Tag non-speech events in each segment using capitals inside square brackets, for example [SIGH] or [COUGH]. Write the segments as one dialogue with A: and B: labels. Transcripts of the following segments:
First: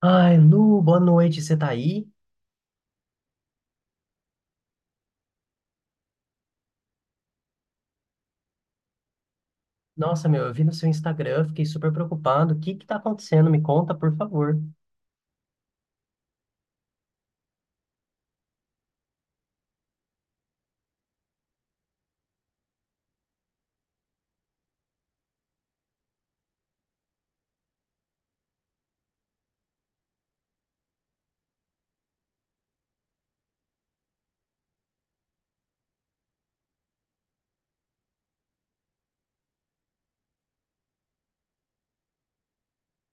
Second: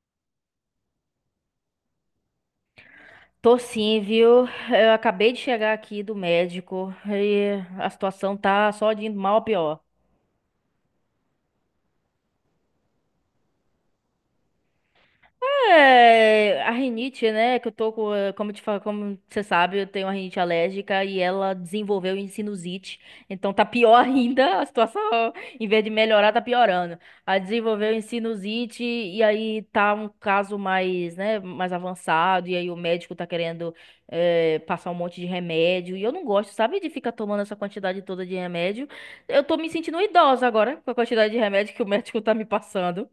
A: Ai, Lu, boa noite, você tá aí?
B: Tô sim, viu? Eu acabei de chegar aqui do médico e a situação tá só de indo mal a pior.
A: Nossa, meu, eu vi no seu Instagram, fiquei super preocupado. O que que tá acontecendo? Me conta, por favor.
B: É, a rinite, né? Que eu tô com, como você sabe, eu tenho uma rinite alérgica e ela desenvolveu em sinusite. Então tá pior [LAUGHS] ainda a situação. Em vez de melhorar, tá piorando. Ela desenvolveu em sinusite e aí tá um caso mais, né, mais avançado. E aí o médico tá querendo passar um monte de remédio. E eu não gosto, sabe, de ficar tomando essa quantidade toda de remédio. Eu tô me sentindo idosa agora com a quantidade de remédio que o médico tá me passando.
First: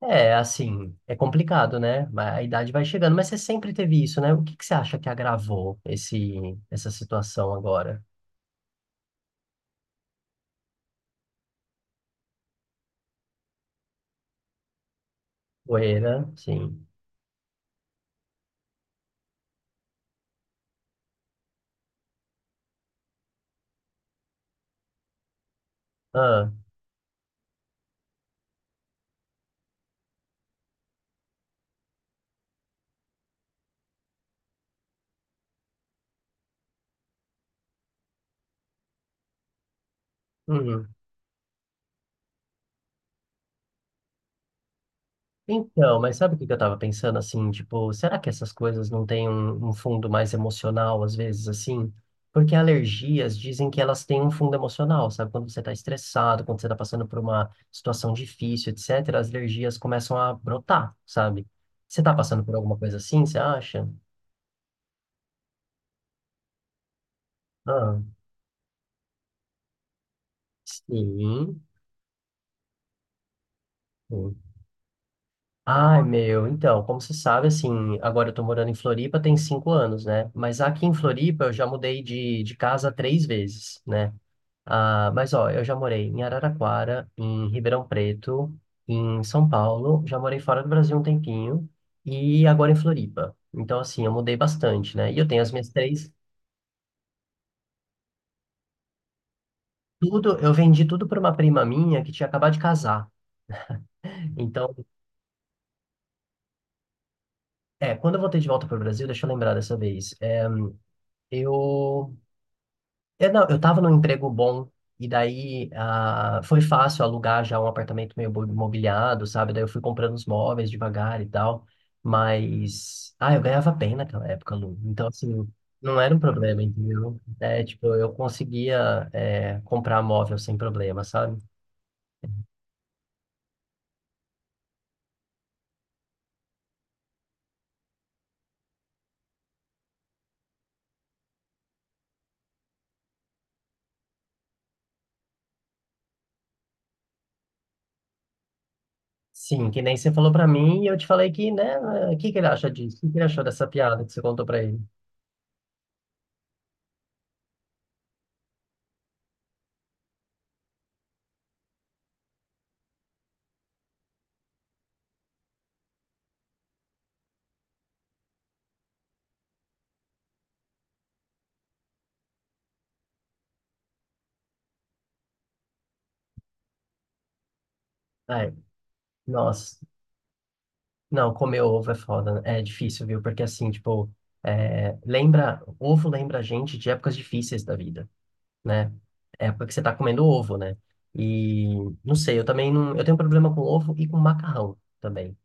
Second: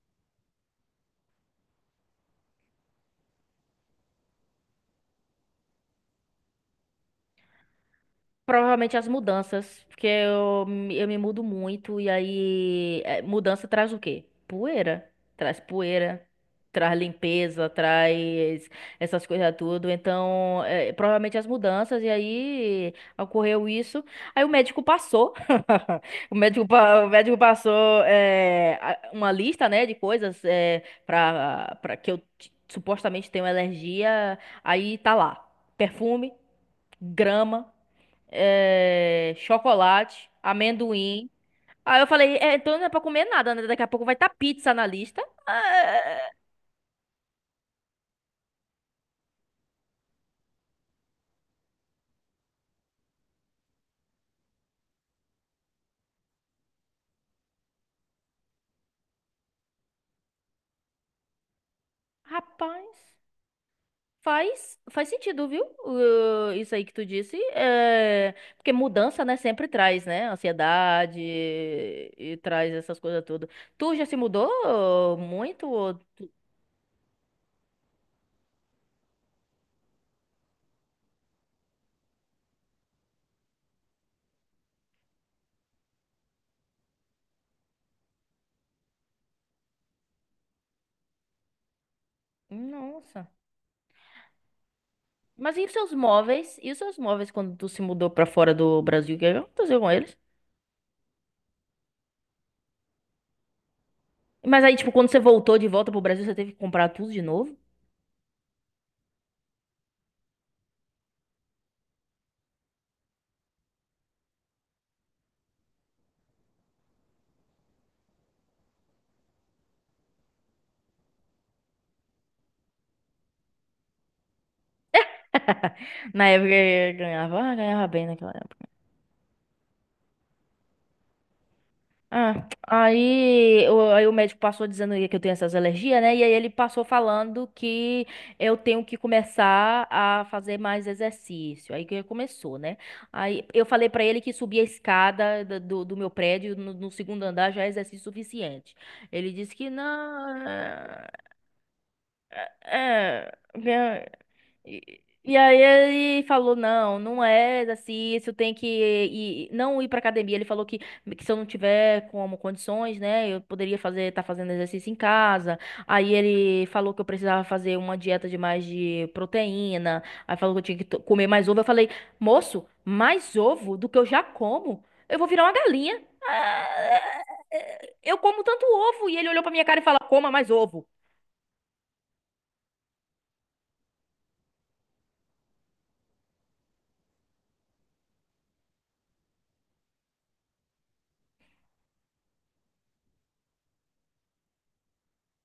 A: É, assim, é complicado, né? A idade vai chegando, mas você sempre teve isso, né? O que que você acha que agravou essa situação agora?
B: Provavelmente as mudanças, porque eu me mudo muito e aí mudança traz o quê? Poeira. Traz poeira,
A: Poeira, sim.
B: traz limpeza, traz essas coisas tudo. Então, provavelmente as mudanças e aí ocorreu isso. Aí o médico passou. [LAUGHS] O
A: Ah,
B: médico, pa- o médico passou uma lista, né, de coisas para que eu supostamente tenho alergia. Aí tá lá, perfume, grama, chocolate,
A: uhum.
B: amendoim. Aí eu falei, "É, então não é pra comer nada, né? Daqui a pouco vai estar pizza na lista."
A: Então, mas
B: Ah,
A: sabe o que que eu tava pensando assim, tipo, será que essas coisas não têm um fundo mais emocional às vezes assim? Porque alergias dizem que elas têm um fundo emocional, sabe? Quando você tá estressado, quando você tá passando por uma situação difícil, etc, as alergias começam a brotar, sabe? Você tá passando por alguma
B: rapaz,
A: coisa assim, você acha?
B: faz sentido, viu? Isso aí que tu disse.
A: Ah,
B: É, porque mudança, né, sempre traz, né? Ansiedade
A: sim.
B: e traz essas coisas todas. Tu já se
A: Sim.
B: mudou muito?
A: Ai, meu, então, como você sabe, assim, agora eu tô morando em Floripa tem 5 anos, né? Mas aqui em Floripa eu já mudei de casa 3 vezes, né? Ah, mas ó, eu já morei em Araraquara, em Ribeirão Preto, em São Paulo, já morei fora do Brasil um tempinho e agora em
B: Nossa.
A: Floripa. Então, assim, eu mudei bastante, né? E eu tenho as
B: Mas e
A: minhas
B: os seus
A: três.
B: móveis? E os seus móveis quando tu se mudou pra fora do Brasil? O que aconteceu com eles?
A: Tudo, eu vendi tudo para uma prima minha que tinha acabado de casar.
B: Mas
A: Então,
B: aí, tipo, quando você voltou de volta pro Brasil, você teve que comprar tudo de novo?
A: é, quando eu voltei de volta para o Brasil, deixa eu lembrar dessa vez. É, eu é não, eu tava num emprego bom, e daí ah, foi fácil alugar já um apartamento mobiliado, sabe? Daí eu fui comprando os móveis devagar e tal, mas... Ah, eu ganhava bem naquela época, Lu. Então, assim, não
B: [LAUGHS]
A: era um
B: Na época
A: problema,
B: eu
A: entendeu?
B: ganhava, ah,
A: É, tipo,
B: ganhava bem
A: eu
B: naquela época.
A: conseguia é, comprar móvel sem problema, sabe?
B: Ah, aí o médico passou dizendo que eu tenho essas alergias, né? E aí ele passou falando que eu tenho que começar a fazer mais exercício. Aí que começou, né? Aí eu falei pra ele que subir a escada do meu prédio no segundo andar já é exercício suficiente. Ele disse que
A: Sim, que
B: não.
A: nem você falou pra mim, e eu te falei que, né? O que que ele acha disso? O que que ele
B: é,
A: achou dessa piada
B: é,
A: que você contou pra ele?
B: e aí ele falou, não, não é exercício, tem que ir, não ir pra academia. Ele falou que se eu não tiver como condições, né, eu poderia fazer, tá fazendo exercício em casa. Aí ele falou que eu precisava fazer uma dieta de mais de proteína. Aí falou que eu tinha que comer mais ovo. Eu falei, moço, mais ovo do que eu já como? Eu vou virar uma galinha. Eu como
A: Ai,
B: tanto ovo. E ele olhou pra minha
A: nossa.
B: cara e falou, coma mais ovo.
A: Não, comer ovo é foda, né? É difícil, viu? Porque assim, tipo, é, lembra, ovo lembra a gente de épocas difíceis da vida, né? Época que você tá comendo ovo, né? E não sei, eu também não, eu tenho problema com ovo e com macarrão também.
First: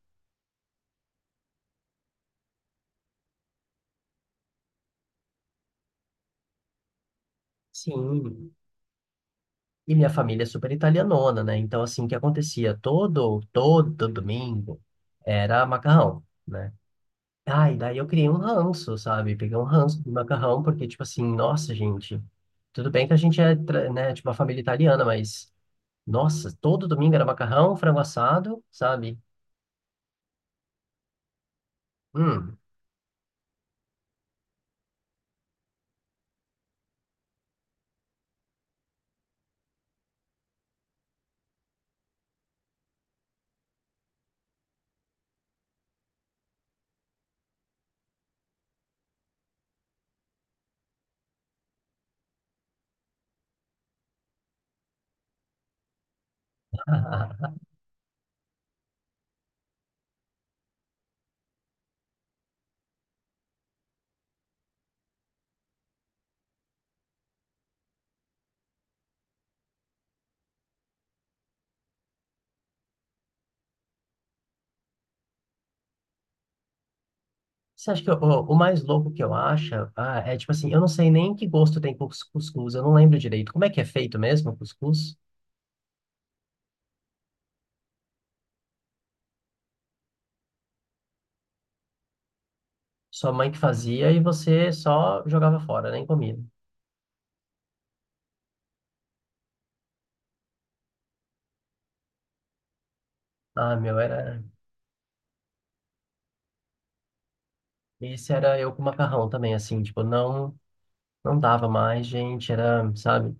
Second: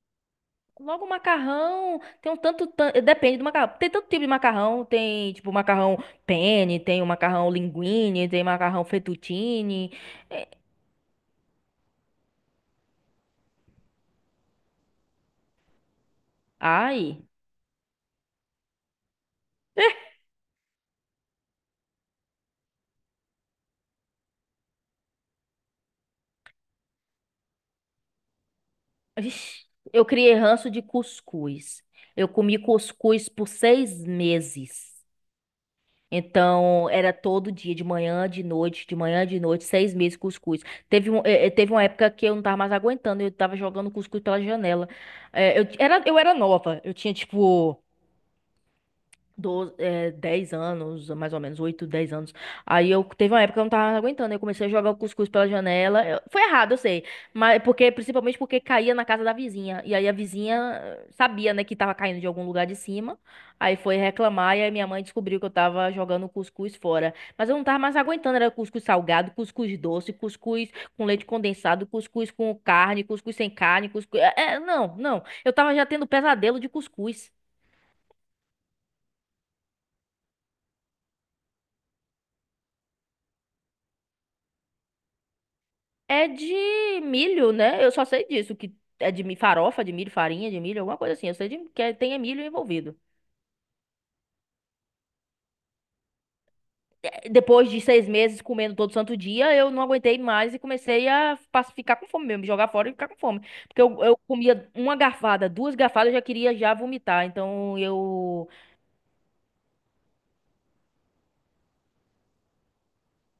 B: Logo macarrão, tem um tanto, depende do macarrão. Tem tanto tipo de macarrão, tem tipo macarrão penne, tem o macarrão linguine, tem
A: Sim.
B: macarrão fettuccine.
A: E minha família é super italianona, né? Então assim, o que acontecia todo domingo era macarrão, né?
B: Ai,
A: Ai, daí eu criei um ranço, sabe? Peguei um ranço de macarrão, porque, tipo assim, nossa, gente, tudo bem que a gente né, tipo, uma família italiana, mas, nossa, todo domingo era macarrão, frango assado, sabe?
B: vixi, eu criei ranço de cuscuz. Eu
A: Hum.
B: comi cuscuz por 6 meses. Então, era todo dia, de manhã, de noite, de manhã, de noite, 6 meses cuscuz. Teve, um, eh, eh, teve uma época que eu não tava mais aguentando, eu tava jogando cuscuz pela janela. Eu era nova, eu tinha tipo 12, é, 10 anos, mais ou menos, 8 10 anos. Aí eu teve uma época que eu não tava aguentando, eu comecei a jogar o cuscuz pela janela. Foi errado, eu sei, mas
A: [LAUGHS]
B: porque principalmente porque caía na casa da vizinha. E aí a vizinha sabia, né, que tava caindo de algum lugar de cima. Aí foi reclamar e aí minha mãe descobriu que eu tava jogando o cuscuz fora. Mas eu não tava mais aguentando, era cuscuz salgado, cuscuz doce, cuscuz com leite condensado, cuscuz com carne, cuscuz sem carne, cuscuz. Não, não. Eu tava já tendo pesadelo de cuscuz.
A: Você acha que o mais louco que eu acho, ah, é tipo assim, eu não sei nem que gosto tem cuscuz, eu não lembro direito. Como é que é feito mesmo o cuscuz?
B: É de milho, né? Eu só sei disso, que é farofa, de milho, farinha de milho, alguma coisa assim. Eu sei de, que tem é milho envolvido.
A: Sua mãe que fazia e você só jogava fora, nem comia.
B: É. Depois de 6 meses comendo todo santo dia, eu não aguentei mais e comecei a ficar com fome mesmo, jogar fora e ficar com fome.
A: Ah,
B: Porque
A: meu,
B: eu
A: era.
B: comia uma garfada, duas garfadas, eu já queria já vomitar. Então
A: Esse
B: eu...
A: era eu com macarrão também, assim, tipo, não. Não dava mais, gente, era, sabe?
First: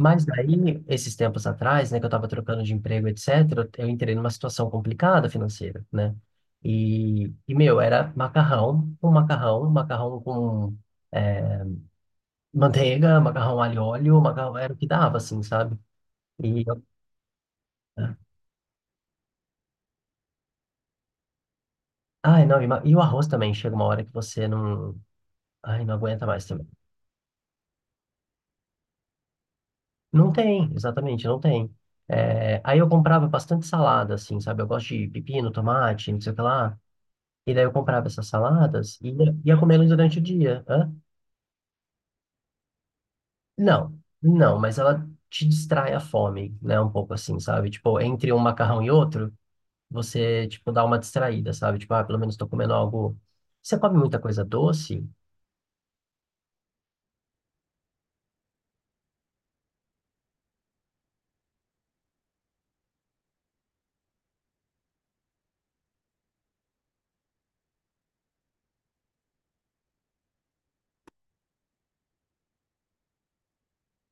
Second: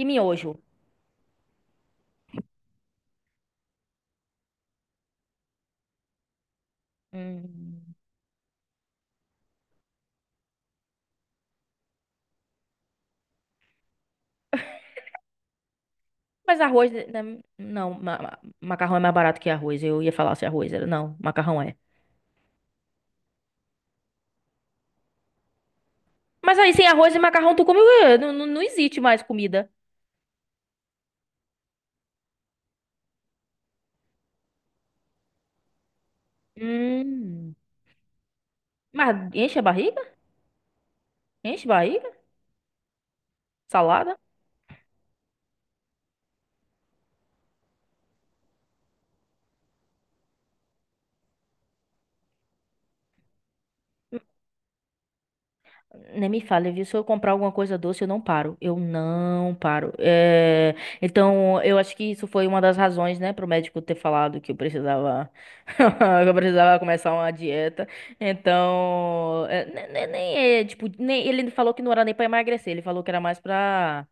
B: E miojo.
A: daí, esses tempos atrás, né, que eu tava trocando de emprego, etc., eu entrei numa situação complicada financeira, né? E meu,
B: Hum.
A: era macarrão, um macarrão com eh, manteiga, macarrão alho e óleo, macarrão, era o que dava, assim, sabe?
B: Mas
A: E,
B: arroz... não, macarrão é mais barato que arroz. Eu ia falar se arroz era... Não, macarrão é.
A: ai, não, e o arroz também, chega uma hora que você não, ai, não aguenta mais
B: Mas
A: também.
B: aí sem arroz e macarrão tu come... o quê? Não, não, não existe mais comida.
A: Não tem, exatamente, não tem. É, aí eu comprava bastante salada, assim, sabe? Eu gosto de pepino, tomate, não sei o que lá. E
B: Hum.
A: daí eu comprava essas saladas e
B: Mas
A: ia
B: enche a
A: comendo
B: barriga?
A: durante o dia. Hã?
B: Enche a barriga?
A: Não,
B: Salada?
A: não, mas ela te distrai a fome, né? Um pouco assim, sabe? Tipo, entre um macarrão e outro, você, tipo, dá uma distraída, sabe? Tipo, ah, pelo menos tô comendo algo. Você come muita coisa doce?
B: Nem me fale, viu? Se eu comprar alguma coisa doce, eu não paro. Eu não paro. Então, eu acho que isso foi uma das razões, né, pro médico ter falado que eu precisava, [LAUGHS] que eu precisava começar uma dieta. Então, é, ne- ne- nem, é, tipo, nem, ele falou que não era nem pra emagrecer, ele falou que era mais pra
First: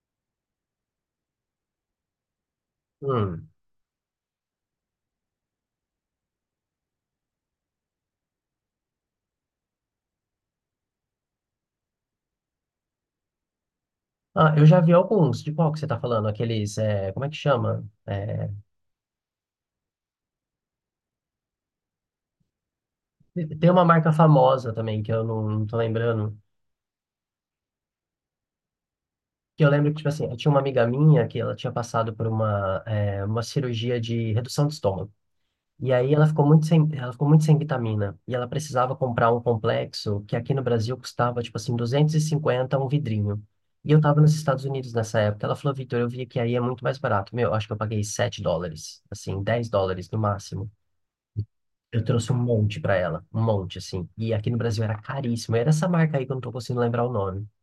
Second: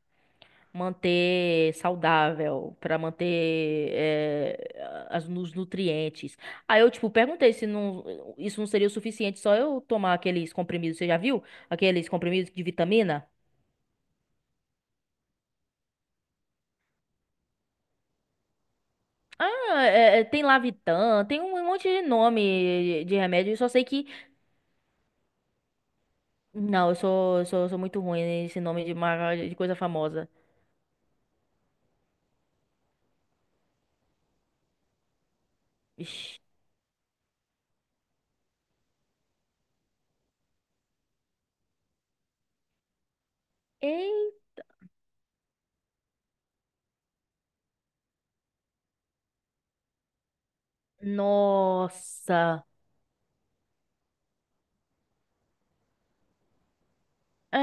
B: manter saudável, pra manter
A: Hum.
B: os nutrientes. Aí eu, tipo, perguntei se não, isso não seria o suficiente só eu tomar aqueles comprimidos, você já viu? Aqueles comprimidos de vitamina?
A: Ah, eu já vi alguns. De qual que você tá falando? Aqueles, é, como é que chama? É,
B: Ah, tem Lavitan, tem um monte de nome de remédio, eu só
A: tem uma
B: sei que...
A: marca famosa também que eu não tô lembrando.
B: Não, eu sou muito ruim nesse nome de, de
A: Que eu
B: coisa
A: lembro que, tipo assim,
B: famosa.
A: eu tinha uma amiga minha que ela tinha passado por uma cirurgia de redução de estômago. E aí
B: Ixi.
A: ela ficou muito sem vitamina. E ela precisava comprar um complexo que aqui no Brasil custava, tipo assim, 250 um vidrinho. E eu
B: Ei,
A: tava nos Estados Unidos nessa época. Ela falou, Vitor, eu vi que aí é muito mais barato. Meu, acho que eu paguei US$ 7, assim, US$ 10 no máximo. Eu trouxe um
B: nossa!
A: monte pra ela, um monte, assim. E aqui no Brasil era caríssimo. Era essa marca aí que eu não tô conseguindo lembrar o nome.
B: É,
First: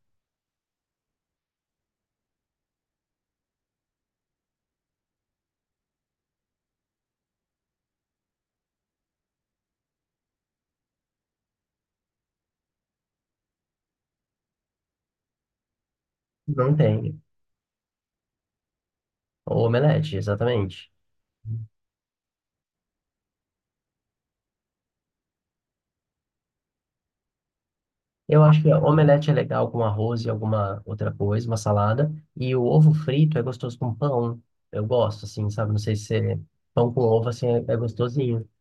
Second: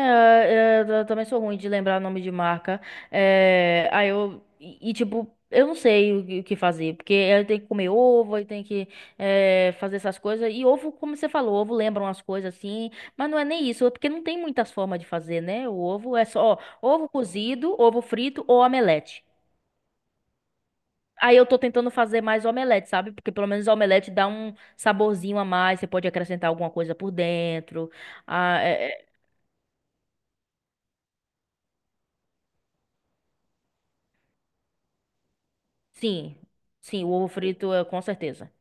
B: eu também sou ruim de lembrar nome de marca. Aí eu. E, tipo, eu não sei que o que fazer. Porque eu tenho que comer ovo, eu tenho que fazer essas coisas. E ovo, como você falou, ovo lembra umas coisas assim. Mas não é nem isso, é porque não tem muitas formas de fazer, né? O ovo é só
A: Não
B: ovo
A: tem.
B: cozido, ovo frito ou omelete.
A: O omelete, exatamente.
B: Aí eu tô tentando fazer mais omelete, sabe? Porque pelo menos omelete dá um saborzinho a mais. Você pode acrescentar alguma coisa por dentro.
A: Eu
B: Ah,
A: acho que
B: é,
A: omelete é legal com arroz e alguma outra coisa, uma salada. E o ovo frito é gostoso com pão. Eu gosto, assim, sabe? Não sei se
B: Sim,
A: pão com
B: sim, o ovo
A: ovo, assim, é,
B: frito
A: é
B: é com
A: gostosinho,
B: certeza.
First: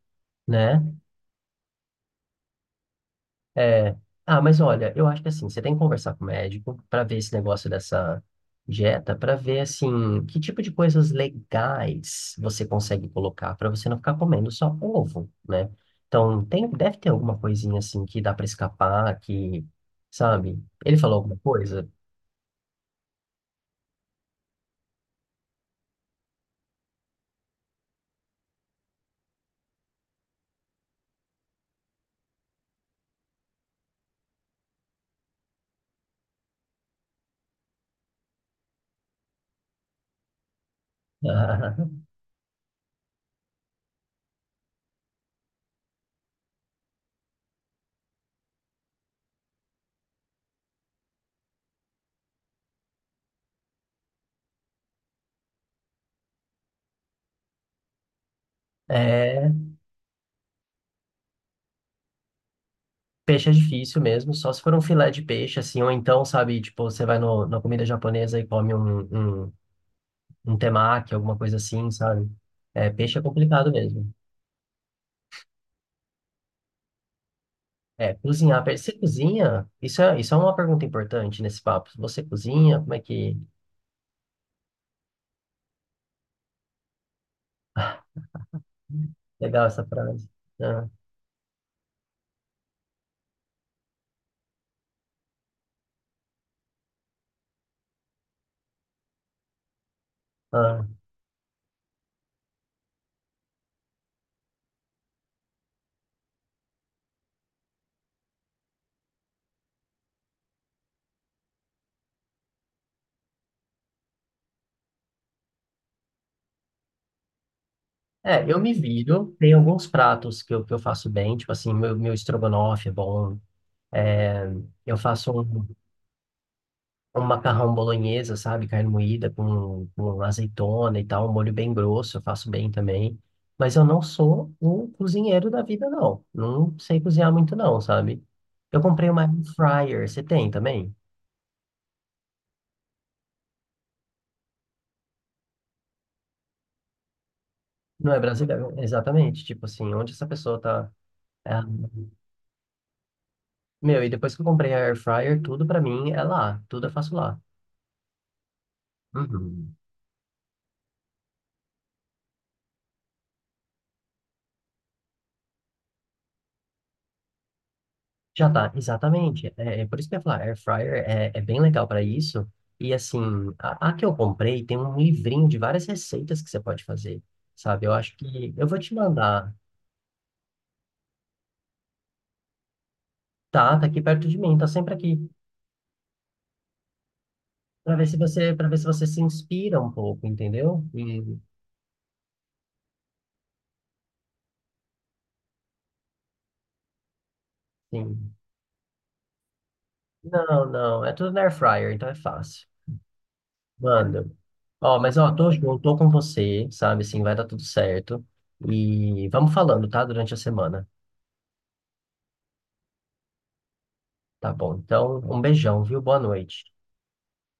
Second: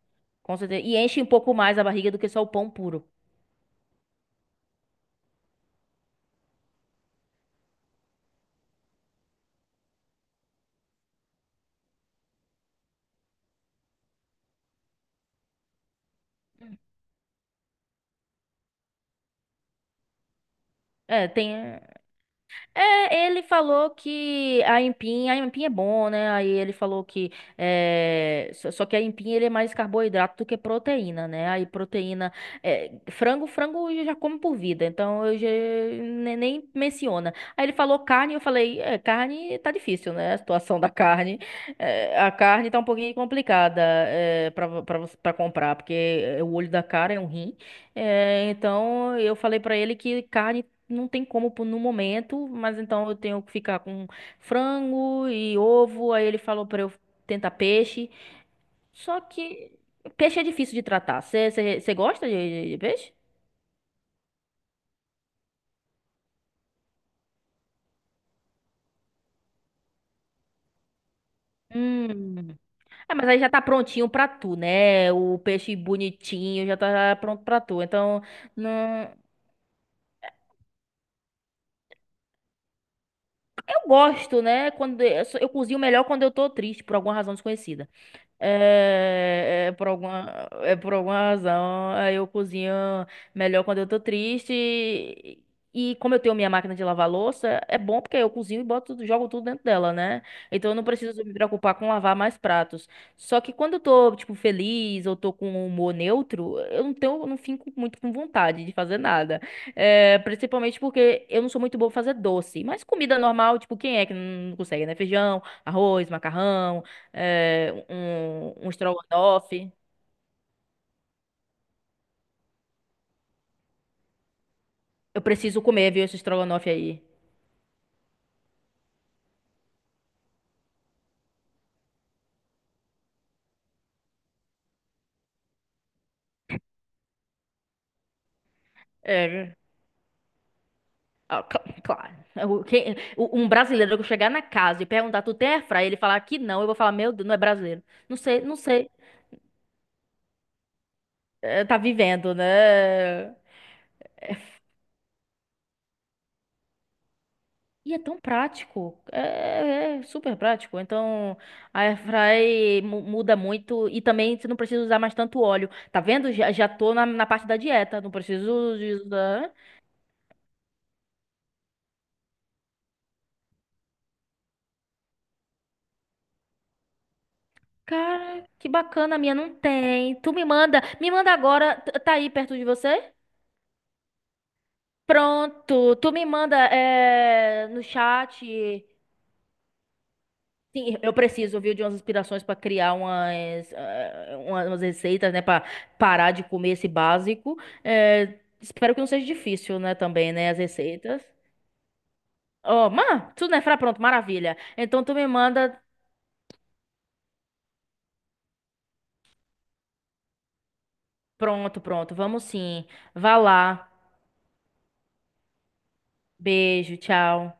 B: Com
A: né?
B: certeza. E enche um pouco mais a barriga do que só o pão puro.
A: É... Ah, mas olha, eu acho que assim, você tem que conversar com o médico para ver esse negócio dessa dieta, para ver, assim, que tipo de coisas legais você consegue colocar para você não ficar comendo só ovo, né? Então, tem, deve ter alguma coisinha, assim, que dá para escapar, que, sabe? Ele falou
B: É,
A: alguma
B: tem.
A: coisa?
B: É, ele falou que a empinha é bom, né? Aí ele falou que só que a empinha ele é mais carboidrato do que proteína, né? Aí proteína, frango eu já como por vida, então eu já nem menciona. Aí ele falou carne, eu falei, carne tá difícil, né? A situação da
A: [LAUGHS]
B: carne.
A: Aham.
B: A carne tá um pouquinho complicada para comprar, porque o olho da cara é um rim. É, então eu falei pra ele que carne não tem como pôr no momento, mas então eu tenho que ficar com frango e ovo. Aí ele falou pra eu tentar peixe. Só
A: É,
B: que peixe é difícil de tratar. Você gosta de peixe?
A: peixe é difícil mesmo, só se for um filé de peixe, assim, ou então, sabe, tipo, você vai no, na comida japonesa e come um temaki, alguma coisa assim, sabe?
B: Hum.
A: É,
B: Ah,
A: peixe é
B: mas aí já tá
A: complicado
B: prontinho
A: mesmo.
B: pra tu, né? O peixe bonitinho já tá pronto pra tu.
A: É,
B: Então,
A: cozinhar, você
B: não.
A: cozinha? Isso é uma pergunta importante nesse papo. Você cozinha? Como é que...
B: Eu gosto, né? Quando eu cozinho melhor quando eu tô triste, por alguma razão desconhecida.
A: Legal
B: É, é
A: essa
B: por
A: frase.
B: alguma, é
A: Ah,
B: por alguma razão, aí eu cozinho melhor quando eu tô triste. E como eu tenho minha máquina de lavar louça, é bom porque eu cozinho e boto, jogo tudo dentro dela, né? Então eu não
A: ah.
B: preciso me preocupar com lavar mais pratos. Só que quando eu tô, tipo, feliz ou tô com um humor neutro, eu não fico muito com vontade de fazer nada. Principalmente porque eu não sou muito boa pra fazer doce. Mas comida normal, tipo, quem é que não consegue, né? Feijão, arroz, macarrão,
A: É, eu
B: um
A: me viro, tem
B: estrogonofe.
A: alguns pratos que que eu faço bem, tipo assim, meu estrogonofe é bom, é, eu
B: Eu
A: faço
B: preciso comer, viu, esse estrogonofe aí.
A: um macarrão bolonhesa, sabe? Carne moída com azeitona e tal, um molho bem grosso, eu faço bem também. Mas eu não sou o cozinheiro da vida, não. Não sei cozinhar muito, não, sabe? Eu comprei uma air
B: É,
A: fryer, você tem também?
B: Ah, claro. Um brasileiro que eu chegar na casa e perguntar, tu tem airfryer? Ele falar que não, eu vou falar, meu Deus, não é brasileiro.
A: Não
B: Não
A: é
B: sei, não
A: brasileiro,
B: sei.
A: exatamente. Tipo assim, onde essa pessoa tá. É,
B: É, tá vivendo, né?
A: meu, e depois que eu comprei a air fryer, tudo pra mim é lá. Tudo eu faço lá.
B: E é tão prático,
A: Uhum.
B: é super prático. Então, a airfry muda muito e também você não precisa usar mais tanto óleo. Tá vendo? Já tô na parte da dieta, não
A: Já tá,
B: preciso de
A: exatamente.
B: usar.
A: É, é por isso que eu ia falar, air fryer é, é bem legal para isso. E assim, a que eu comprei tem um livrinho de várias receitas que você pode fazer, sabe? Eu acho
B: Cara,
A: que eu
B: que
A: vou te
B: bacana, a minha
A: mandar.
B: não tem. Tu me manda agora, tá aí perto de você?
A: Tá, tá aqui perto de mim, tá sempre aqui,
B: Pronto, tu me manda, no
A: para ver se
B: chat.
A: você, para ver se você se inspira um pouco, entendeu?
B: Sim, eu
A: E,
B: preciso, viu, de umas inspirações para criar umas receitas, né, para parar de comer esse básico.
A: sim.
B: Espero que não seja difícil, né, também, né, as
A: Não, não, é
B: receitas.
A: tudo na air fryer, então é fácil.
B: Ó, tudo, né, pronto,
A: Mando.
B: maravilha.
A: Ó,
B: Então tu
A: mas
B: me
A: ó, tô junto,
B: manda,
A: tô com você, sabe? Assim, vai dar tudo certo. E vamos falando, tá? Durante a semana.
B: pronto, pronto, vamos sim. Vá lá,
A: Tá bom. Então, um beijão, viu? Boa noite.
B: beijo, tchau.